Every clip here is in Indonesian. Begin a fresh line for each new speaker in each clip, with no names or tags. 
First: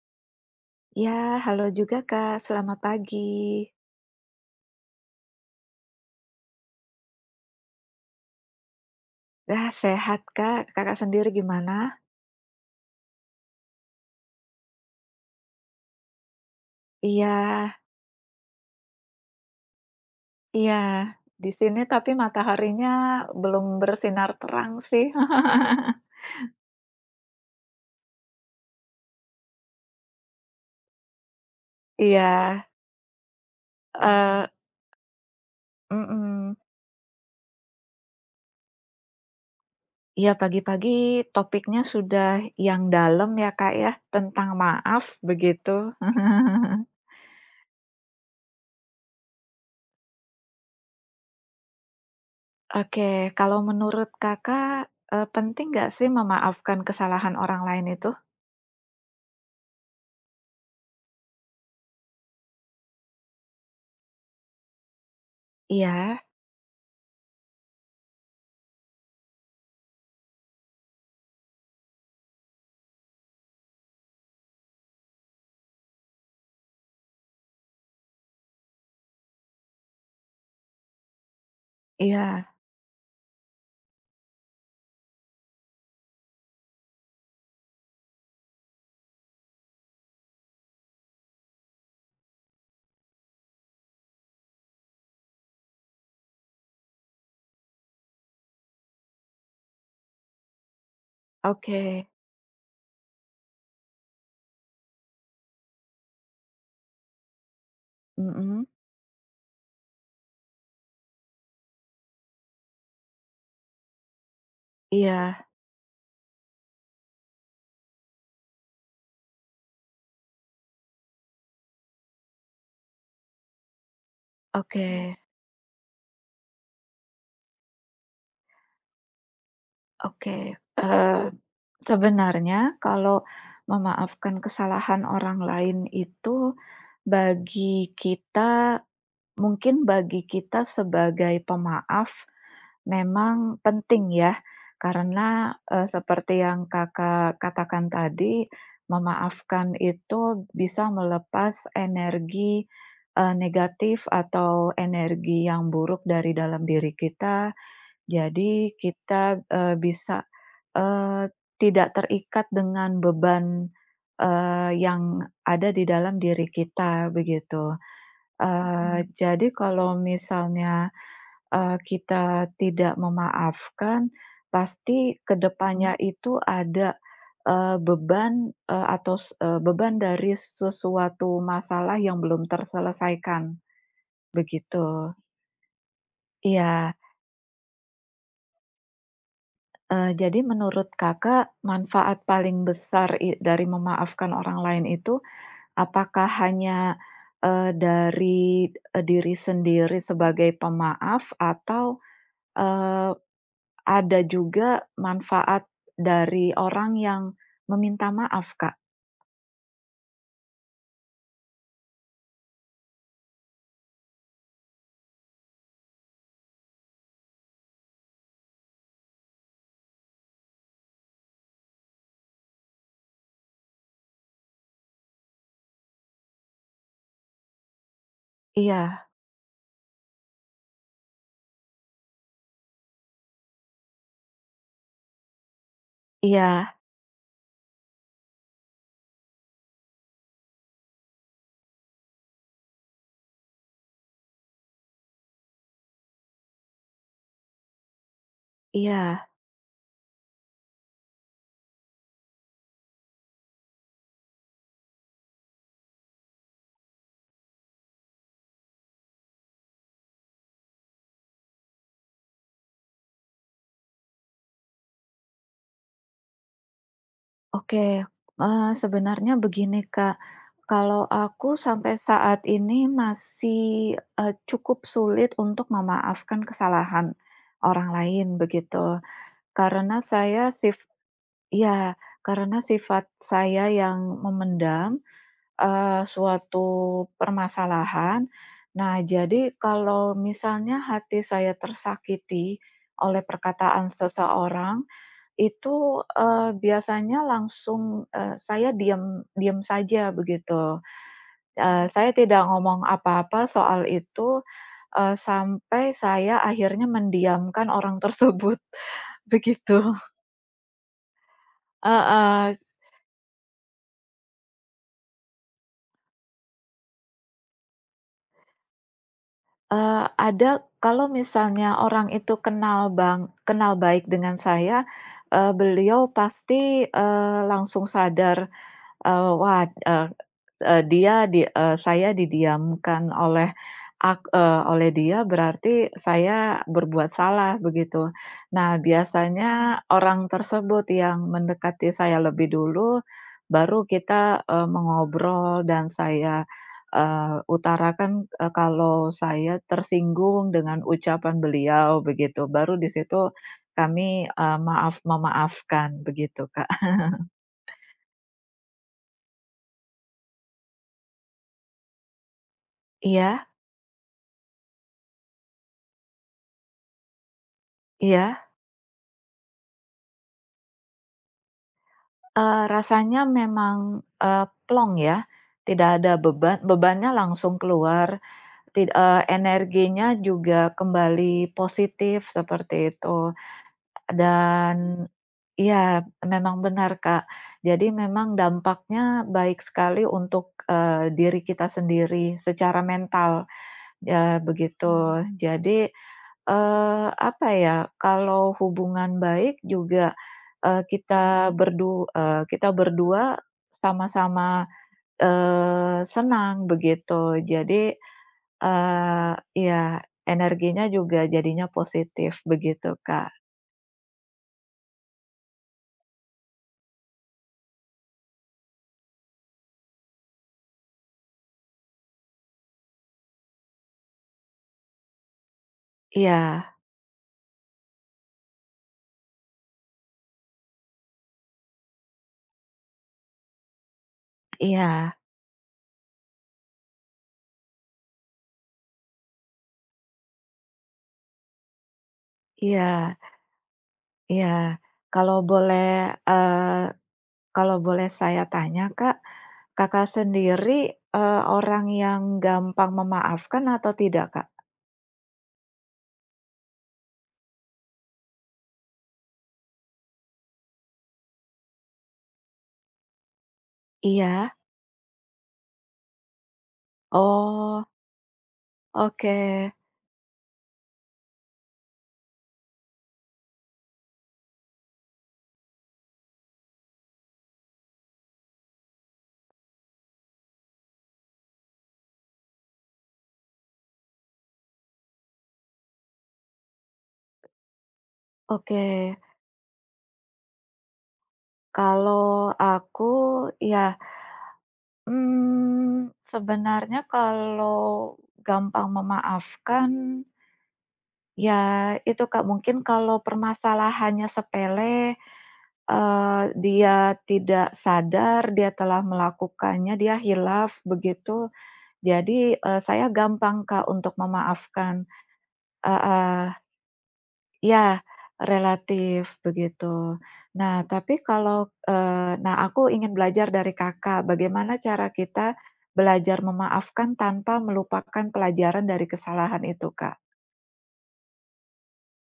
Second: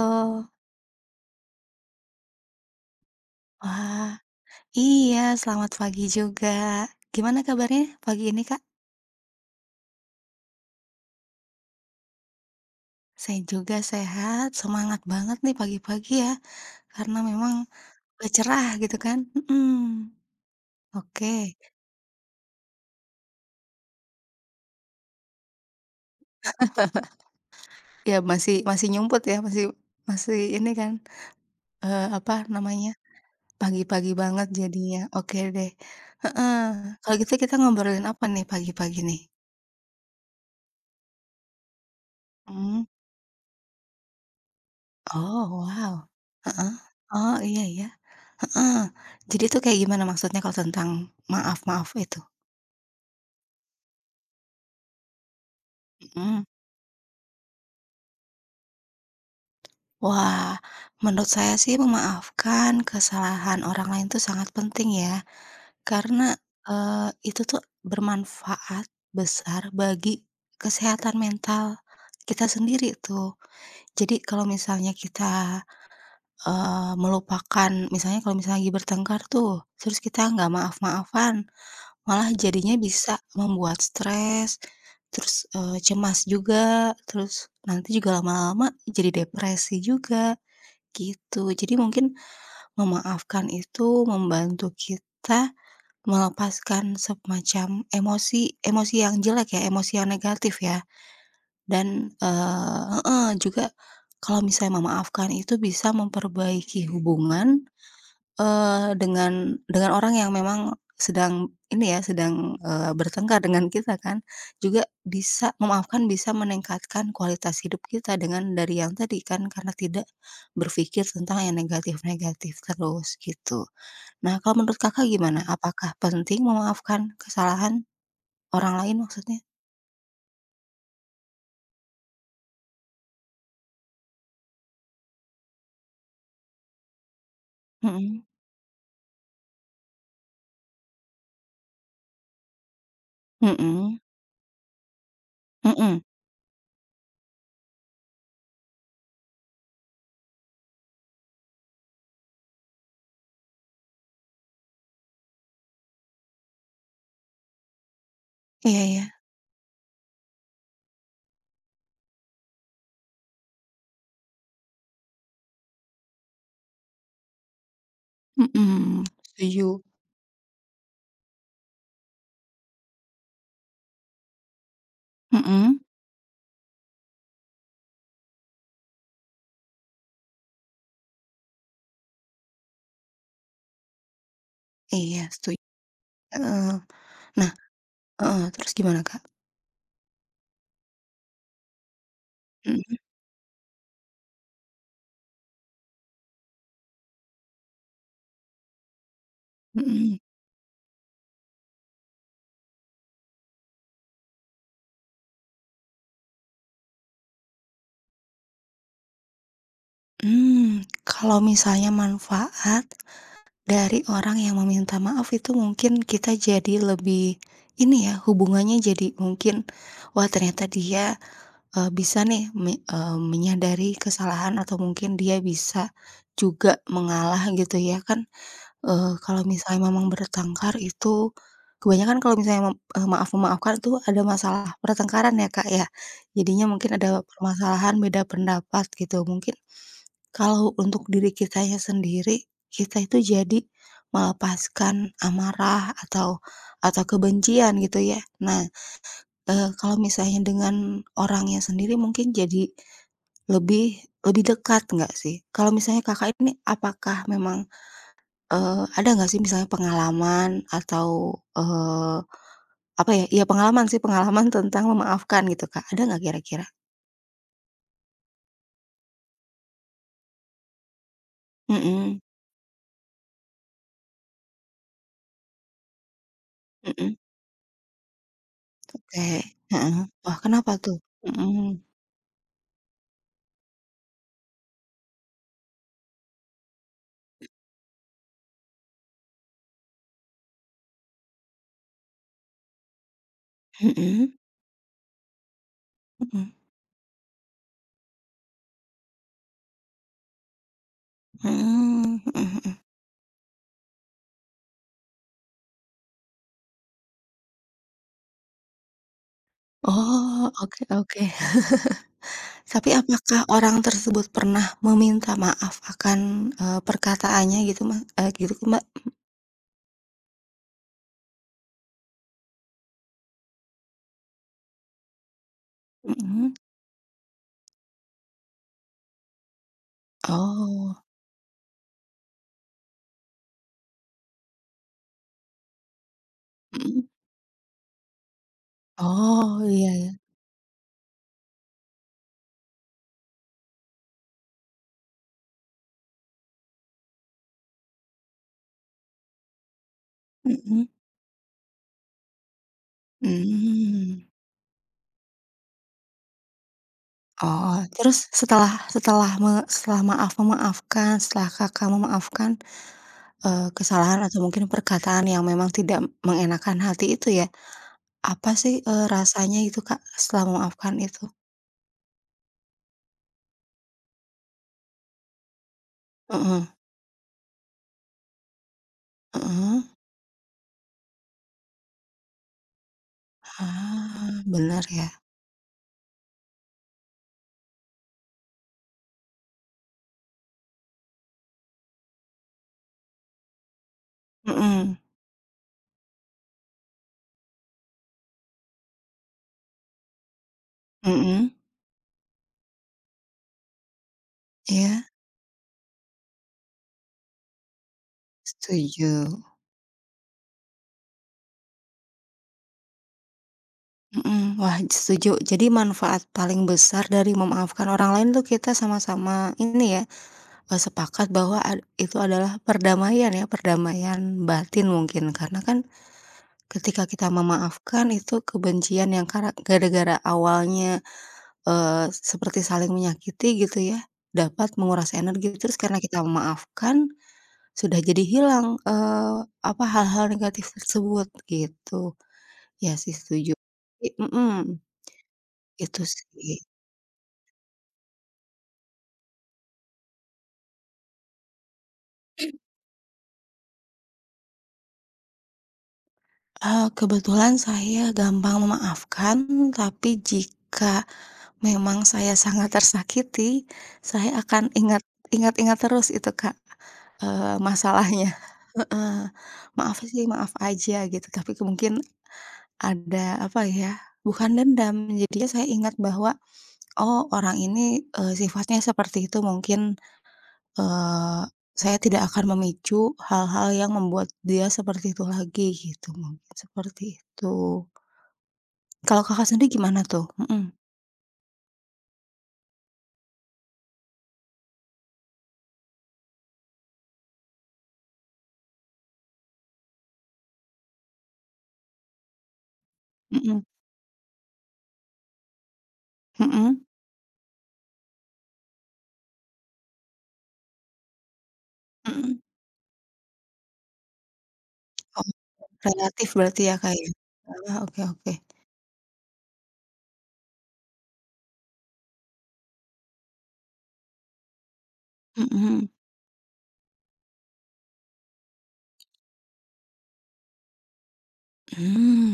Oh,
Ya, halo juga Kak, selamat pagi.
wah, iya selamat pagi juga. Gimana kabarnya pagi ini, Kak?
Nah, sehat Kak, Kakak sendiri gimana?
Saya juga sehat, semangat banget nih pagi-pagi ya, karena
Iya
memang cerah gitu kan. Mhm.
iya, di
Oke.
sini tapi mataharinya belum bersinar terang sih.
Ya masih masih nyumput ya, masih masih ini kan, apa
Iya,
namanya, pagi-pagi banget
eee,
jadinya. Oke deh.
mhm.
Heeh. Kalau gitu kita ngobrolin apa nih pagi-pagi nih?
Iya, pagi-pagi topiknya sudah
Hmm.
yang dalam ya Kak ya, tentang maaf
Oh,
begitu.
wow, heeh, oh iya iya. Heeh. Jadi itu kayak gimana maksudnya kalau tentang maaf-maaf itu?
Oke, kalau menurut Kakak, penting nggak sih
Mhm.
memaafkan kesalahan orang lain itu?
Wah, menurut saya sih memaafkan kesalahan orang lain itu sangat penting ya,
Iya
karena, itu tuh bermanfaat besar bagi kesehatan mental kita sendiri tuh. Jadi kalau misalnya kita, melupakan misalnya kalau misalnya lagi bertengkar tuh, terus kita nggak maaf-maafan. Malah
iya,
jadinya bisa membuat stres, terus, cemas juga, terus nanti juga lama-lama jadi depresi juga, gitu. Jadi mungkin memaafkan itu membantu kita melepaskan semacam emosi emosi yang jelek ya, emosi yang negatif ya,
oke.
dan, heeh, juga kalau misalnya memaafkan itu bisa memperbaiki hubungan.
Mhm,
Dengan orang yang memang sedang ini ya, sedang, bertengkar dengan kita kan, juga
iya,
bisa memaafkan bisa meningkatkan kualitas hidup kita dengan dari yang tadi kan, karena tidak berpikir tentang yang negatif-negatif terus, gitu. Nah, kalau menurut
oke
Kakak gimana? Apakah penting memaafkan kesalahan orang lain maksudnya?
oke, eee, sebenarnya kalau memaafkan kesalahan orang lain itu bagi
Mhm,
kita mungkin bagi kita sebagai pemaaf memang
mhm,
penting ya, karena,
mhm,
seperti yang Kakak katakan tadi, memaafkan itu bisa melepas energi, negatif atau energi yang buruk dari dalam diri kita. Jadi
iya iya,
kita, bisa, eee, tidak terikat dengan beban, yang ada di dalam diri kita begitu.
mhm,
Mhm. Jadi
setuju,
kalau misalnya, kita tidak memaafkan, pasti
mhm,
kedepannya itu ada, beban, eee, atau s eee, beban dari sesuatu masalah yang belum terselesaikan, begitu.
iya setuju, heeh.
Iya.
Nah heeh, terus gimana, Kak?
Jadi menurut Kakak, manfaat paling
Mhm.
besar dari memaafkan orang lain itu, apakah hanya, dari, diri sendiri
Mhm,
sebagai pemaaf atau, eee, ada juga manfaat dari orang yang meminta maaf, Kak?
kalau misalnya manfaat dari orang yang meminta maaf itu mungkin kita jadi lebih ini ya, hubungannya jadi mungkin, wah ternyata dia, bisa nih menyadari kesalahan atau mungkin dia bisa juga mengalah gitu ya kan,
Iya
kalau misalnya memang bertengkar itu kebanyakan kalau misalnya maaf-memaafkan tuh ada masalah pertengkaran ya, Kak, ya. Jadinya
iya
mungkin ada permasalahan beda pendapat gitu mungkin. Kalau untuk diri kitanya sendiri, kita itu jadi melepaskan amarah atau kebencian gitu ya. Nah,
iya.
kalau misalnya dengan orangnya sendiri mungkin jadi lebih lebih dekat nggak sih? Kalau misalnya Kakak ini apakah memang, ada nggak sih misalnya pengalaman atau, apa ya, iya pengalaman sih, pengalaman tentang memaafkan gitu, Kak, ada nggak kira-kira?
Oke, sebenarnya begini, Kak, kalau aku sampai
Mhm,
saat ini masih, cukup sulit untuk memaafkan
mhm,
kesalahan orang lain begitu.
oke, heeh.
Karena
Wah,
saya
kenapa
sif
tuh? Mhm,
Ya, karena sifat saya yang memendam, suatu permasalahan. Nah, jadi kalau misalnya hati saya tersakiti oleh perkataan
mhm.
seseorang itu,
Mhm,
biasanya langsung, saya diam diam saja begitu, saya
mhm
tidak
mhm mhm.
ngomong apa-apa soal itu, sampai saya akhirnya mendiamkan orang tersebut, begitu.
Oh, oke oke.
Heeh,
Tapi apakah orang tersebut pernah meminta maaf akan, perkataannya gitu, Mas gitu, kan, Mbak?
ada kalau misalnya orang itu kenal baik dengan saya, beliau
Mhm.
pasti, langsung sadar. Eee, wah, eee eee,
Oh,
dia di eee, Saya didiamkan oleh oleh dia berarti saya
mhm.
berbuat salah begitu. Nah,
Oh,
biasanya
iya ya.
orang tersebut yang mendekati saya lebih dulu, baru kita, mengobrol dan saya, utarakan, kalau saya tersinggung dengan
Mhm.
ucapan beliau begitu, baru di situ kami,
Mmm.
maaf memaafkan begitu, Kak.
Oh, terus setelah setelah me setelah maaf memaafkan, setelah Kakak memaafkan,
Iya
kesalahan atau mungkin perkataan yang memang tidak mengenakan hati itu ya,
iya.
apa sih, rasanya itu Kak, setelah memaafkan itu?
Rasanya memang, plong ya, tidak ada beban,
Mhm.
bebannya langsung keluar,
Heeh,
energinya juga kembali positif seperti itu.
ah, bener
Dan
ya,
iya, memang benar, Kak. Jadi memang dampaknya baik sekali untuk, diri kita sendiri secara mental, ya
mhm,
begitu. Mmm. Jadi apa ya, kalau hubungan baik juga, eee,
mhm,
kita berdu eee, kita berdua sama-sama,
iya,
senang begitu. Jadi,
setuju,
eee, iya energinya juga jadinya positif begitu, Kak.
mhm, wah setuju. Jadi manfaat paling besar dari memaafkan orang lain tuh kita sama-sama ini ya, sepakat bahwa ad itu adalah perdamaian ya, perdamaian batin mungkin karena kan
Iya
ketika kita memaafkan itu kebencian yang gara-gara awalnya, seperti saling menyakiti gitu ya, dapat menguras
iya
energi terus karena kita memaafkan sudah jadi hilang, apa, hal-hal negatif tersebut, gitu. Ya sih
iya
setuju. I
iya.
mhm,
Kalau boleh,
itu sih.
eee, kalau boleh saya tanya, Kak, Kakak sendiri, orang yang gampang memaafkan atau tidak, Kak?
Kebetulan saya gampang memaafkan, tapi jika memang saya sangat tersakiti, saya
Iya?
akan ingat-ingat terus itu, Kak,
Oh,
masalahnya. Heeh.
oke
Maaf sih, maaf aja gitu, tapi ke mungkin ada, apa ya, bukan dendam, jadinya saya ingat bahwa oh, orang ini, sifatnya seperti itu mungkin, eee, saya tidak akan memicu hal-hal yang membuat dia seperti itu lagi gitu, mungkin seperti itu.
oke.
Kalau Kakak sendiri gimana tuh? Mhm,
Kalau aku ya, hmm sebenarnya kalau gampang memaafkan, ya itu Kak, mungkin kalau
mhm,
permasalahannya sepele,
mhm,
dia tidak sadar dia telah melakukannya, dia hilaf begitu,
mhm.
jadi, saya gampang Kak, untuk memaafkan.
Oh, relatif
Heeh.
berarti ya, Kak, ya? Ah, oke
Ya,
oke.
relatif begitu. Nah, tapi kalau, nah aku ingin belajar dari Kakak, bagaimana cara kita
Mhm.
belajar memaafkan tanpa melupakan pelajaran dari kesalahan itu, Kak?
hmm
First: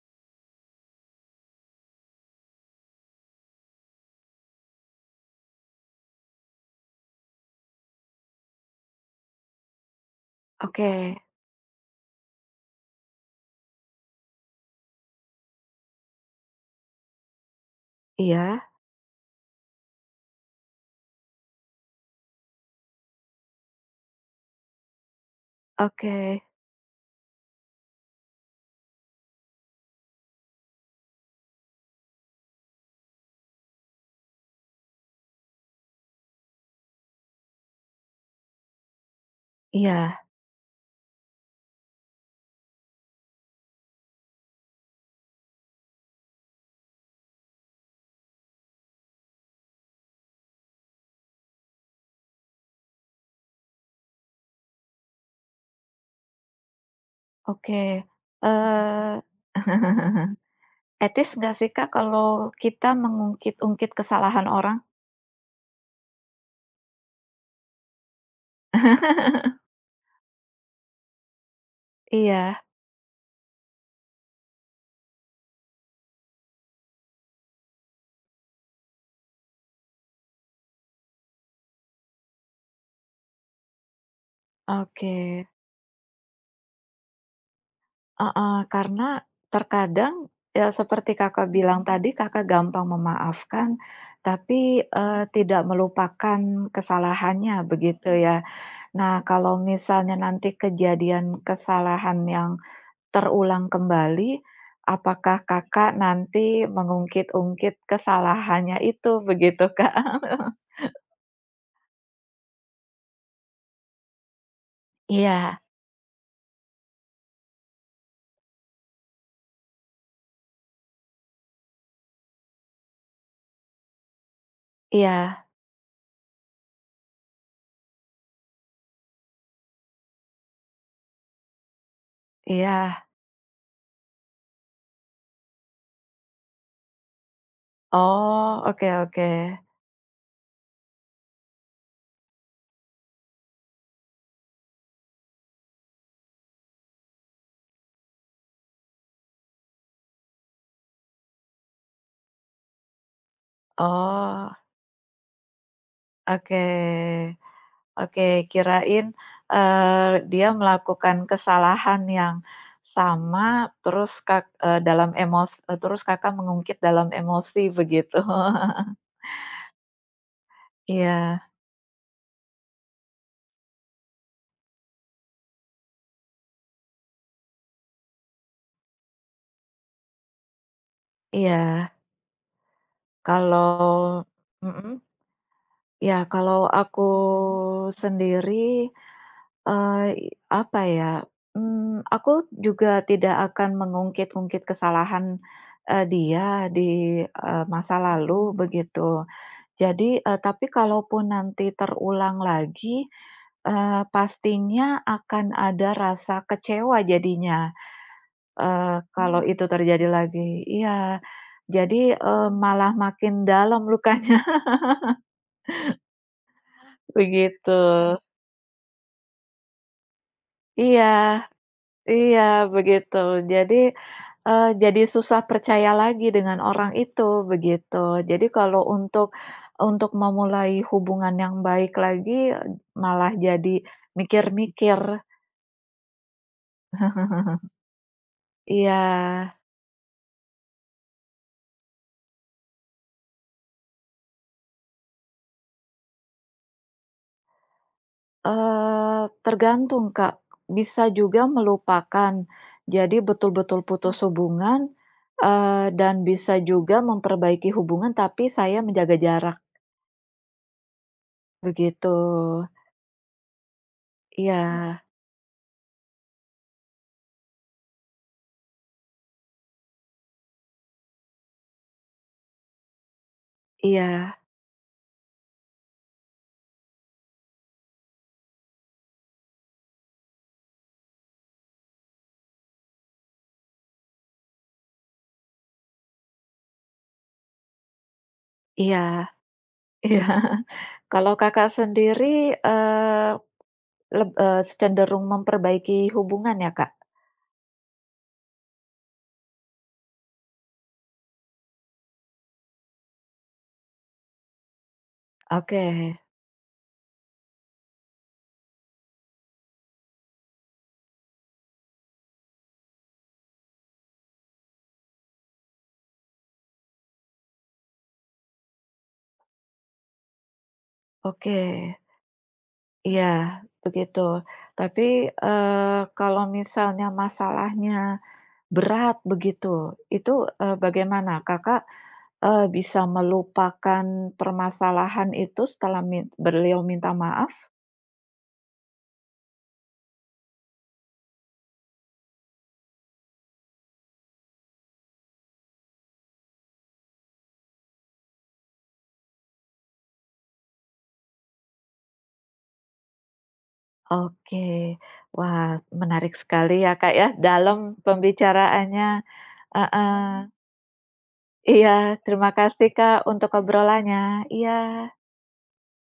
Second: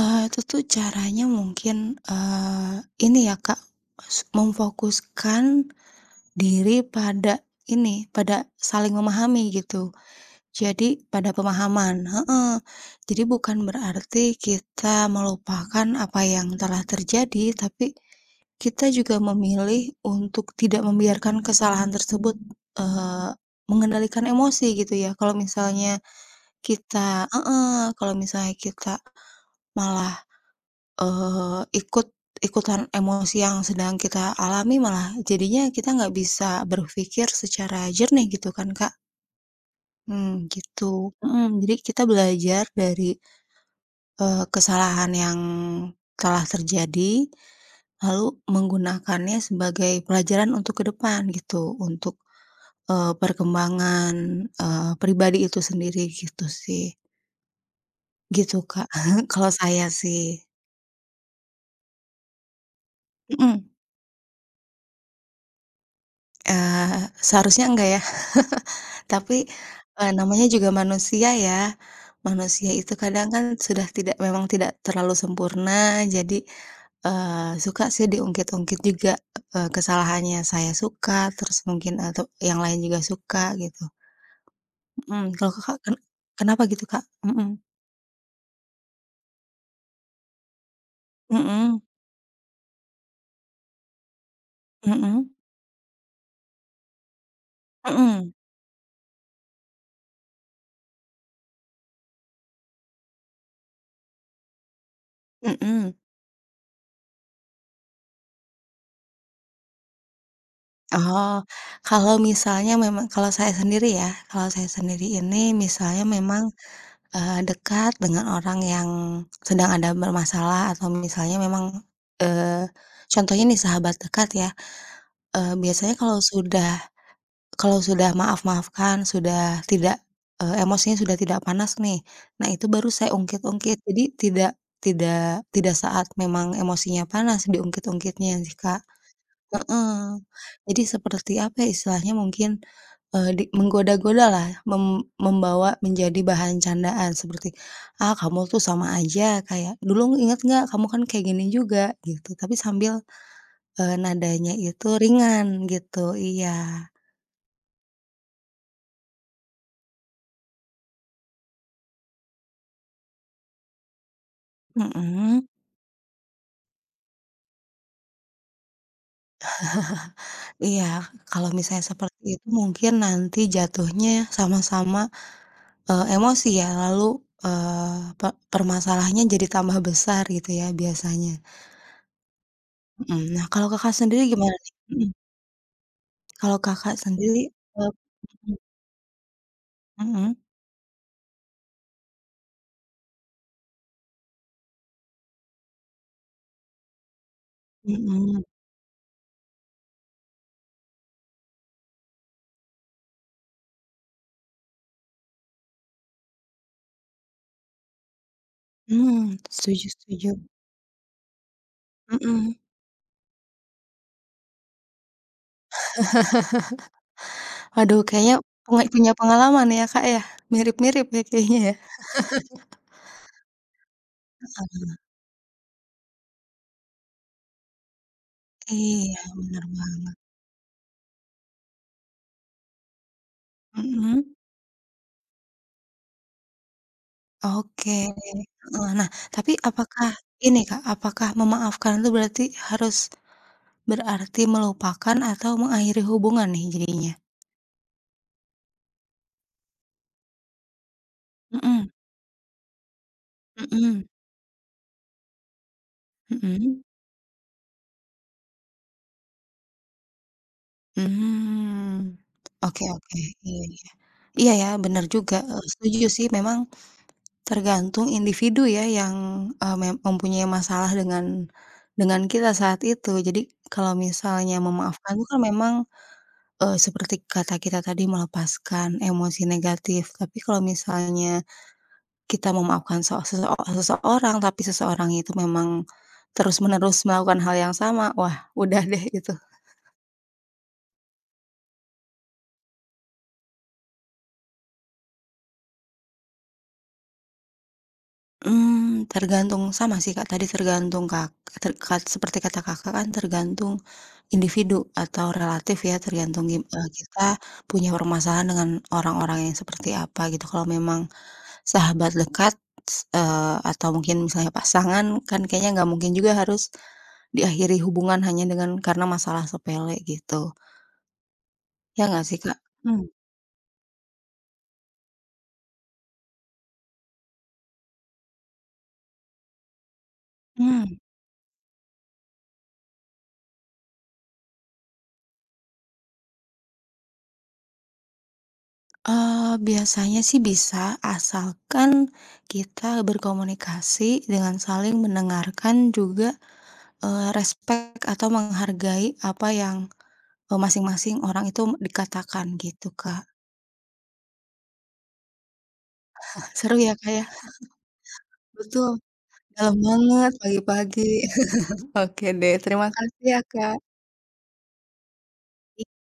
itu tuh caranya mungkin, eee, ini ya, Kak, memfokuskan diri pada ini, pada saling memahami gitu. Jadi
Oke,
pada pemahaman heeh. Jadi bukan berarti kita melupakan apa yang telah terjadi, tapi
iya,
kita juga memilih untuk tidak membiarkan kesalahan tersebut, eee, mengendalikan emosi gitu ya. Kalau misalnya
oke,
kita heeh, kalau misalnya kita malah, ikut ikutan emosi yang sedang kita alami, malah jadinya kita nggak bisa berpikir secara jernih gitu kan, Kak.
iya,
Mmm, gitu. Mhm, jadi kita belajar dari, kesalahan yang telah terjadi, lalu menggunakannya sebagai pelajaran untuk ke depan gitu, untuk, perkembangan, pribadi itu sendiri gitu sih.
oke,
Gitu Kak,
eee,
kalau saya sih.
etis nggak sih, Kak, kalau kita
Mhm.
mengungkit-ungkit kesalahan orang?
Seharusnya enggak ya. Tapi, namanya juga manusia ya.
Iya,
Manusia itu kadang kan sudah tidak memang tidak terlalu sempurna, jadi, suka sih diungkit-ungkit juga, kesalahannya. Saya suka, terus mungkin eh, atau yang lain juga suka gitu.
oke.
Mhm, kalau Kakak kenapa gitu, Kak? Mhm.
Heeh, karena terkadang, ya seperti Kakak
Mhm
bilang tadi, Kakak gampang memaafkan, tapi,
mhm
tidak melupakan kesalahannya, begitu
mhm
ya. Nah, kalau misalnya nanti kejadian kesalahan yang terulang kembali, apakah
mhm.
Kakak nanti mengungkit-ungkit kesalahannya itu, begitu, Kak?
Oh, kalau misalnya memang kalau saya sendiri ya, kalau saya sendiri ini
Iya
misalnya memang dekat dengan orang yang sedang ada bermasalah atau misalnya memang, eee, contohnya nih sahabat dekat ya,
iya
biasanya kalau sudah maaf-maafkan, sudah tidak, emosinya sudah tidak panas nih, nah itu baru
iya.
saya ungkit-ungkit. Jadi tidak tidak tidak saat memang emosinya panas diungkit-ungkitnya sih,
Oh,
Kak.
oke oke.
Heeh. Jadi seperti apa ya istilahnya mungkin, Eee, di menggoda-godalah, membawa menjadi bahan candaan seperti, "Ah, kamu tuh sama aja," kayak, "Dulu inget nggak kamu kan kayak gini juga," gitu. Tapi sambil, nadanya
Oh,
itu ringan gitu,
oke.
iya.
Oke, kirain, dia melakukan kesalahan yang sama, terus Kak eee, dalam
Mhm,
emos eee, terus Kakak mengungkit dalam emosi begitu.
iya,
Iya
kalau misalnya seperti itu mungkin nanti jatuhnya sama-sama, emosi ya, lalu, eee, pe permasalahannya jadi tambah besar gitu ya biasanya.
iya.
Mhm, nah kalau Kakak
Kalau
sendiri gimana nih?
mhm,
Mhm,
ya
kalau
kalau
Kakak
aku
sendiri, eee mhm,
sendiri,
mhm.
eee, apa ya, mmm, aku juga tidak akan mengungkit-ungkit kesalahan, dia di, masa
Mhm,
lalu begitu. Jadi, tapi kalaupun nanti terulang lagi, pastinya akan ada rasa kecewa jadinya,
mmm,
kalau Mmm. itu
setuju
terjadi
setuju,
lagi. Iya. Jadi,
mhm.
malah makin dalam lukanya, begitu.
Waduh
Mmm.
kayaknya punya pengalaman ya, Kak, ya? Mirip-mirip
Iya
ya kayaknya ya?
iya, begitu. Jadi, jadi susah percaya lagi dengan orang itu, begitu. Jadi kalau
Iya
untuk
bener banget,
memulai hubungan yang baik lagi, eh, malah jadi
mhm,
mikir-mikir.
oke, heeh.
Iya,
Nah tapi apakah ini, Kak, apakah memaafkan itu berarti harus berarti melupakan atau mengakhiri hubungan nih jadinya?
tergantung, Kak. Bisa juga
Mhm,
melupakan. Jadi betul-betul
mhm,
putus Mmm. hubungan, eee, dan bisa
mhm,
juga memperbaiki hubungan tapi saya menjaga jarak,
mmm,
begitu.
oke oke, iya iya. Iya
Iya
ya
Mmm.
bener juga, setuju sih memang tergantung individu ya yang, eee, mem mempunyai masalah dengan kita saat itu. Jadi kalau
iya
misalnya memaafkan itu kan memang, seperti kata kita tadi melepaskan emosi negatif. Tapi kalau misalnya kita memaafkan se seseo seseorang, tapi seseorang itu memang terus-menerus melakukan hal yang sama, wah udah deh
iya
itu.
iya. Kalau Kakak sendiri, eee, cenderung memperbaiki hubungan ya, Kak?
Tergantung sama sih Kak, tadi tergantung Kak, ter kat seperti kata Kakak kan tergantung individu atau relatif
Oke
ya tergantung kita punya permasalahan dengan orang-orang yang seperti apa gitu. Kalau memang sahabat dekat, atau mungkin misalnya pasangan kan kayaknya nggak mungkin juga harus diakhiri hubungan hanya dengan karena masalah sepele gitu.
oke.
Ya nggak sih, Kak? Mmm,
Iya, begitu. Tapi, kalau misalnya masalahnya Berat begitu. Itu,
mhm.
bagaimana Kakak, bisa melupakan permasalahan itu setelah beliau minta maaf?
Biasanya sih bisa asalkan kita berkomunikasi dengan saling mendengarkan juga, respek atau menghargai apa yang masing-masing orang itu dikatakan gitu, Kak.
Oke. Wah, menarik sekali
Seru
ya,
ya, Kak,
Kak,
ya?
ya, dalam
Betul,
pembicaraannya
dalam banget
heeh.
pagi-pagi.
Iya,
Oke
terima
deh, terima
kasih, Kak,
kasih ya,
untuk
Kak.
obrolannya. Iya.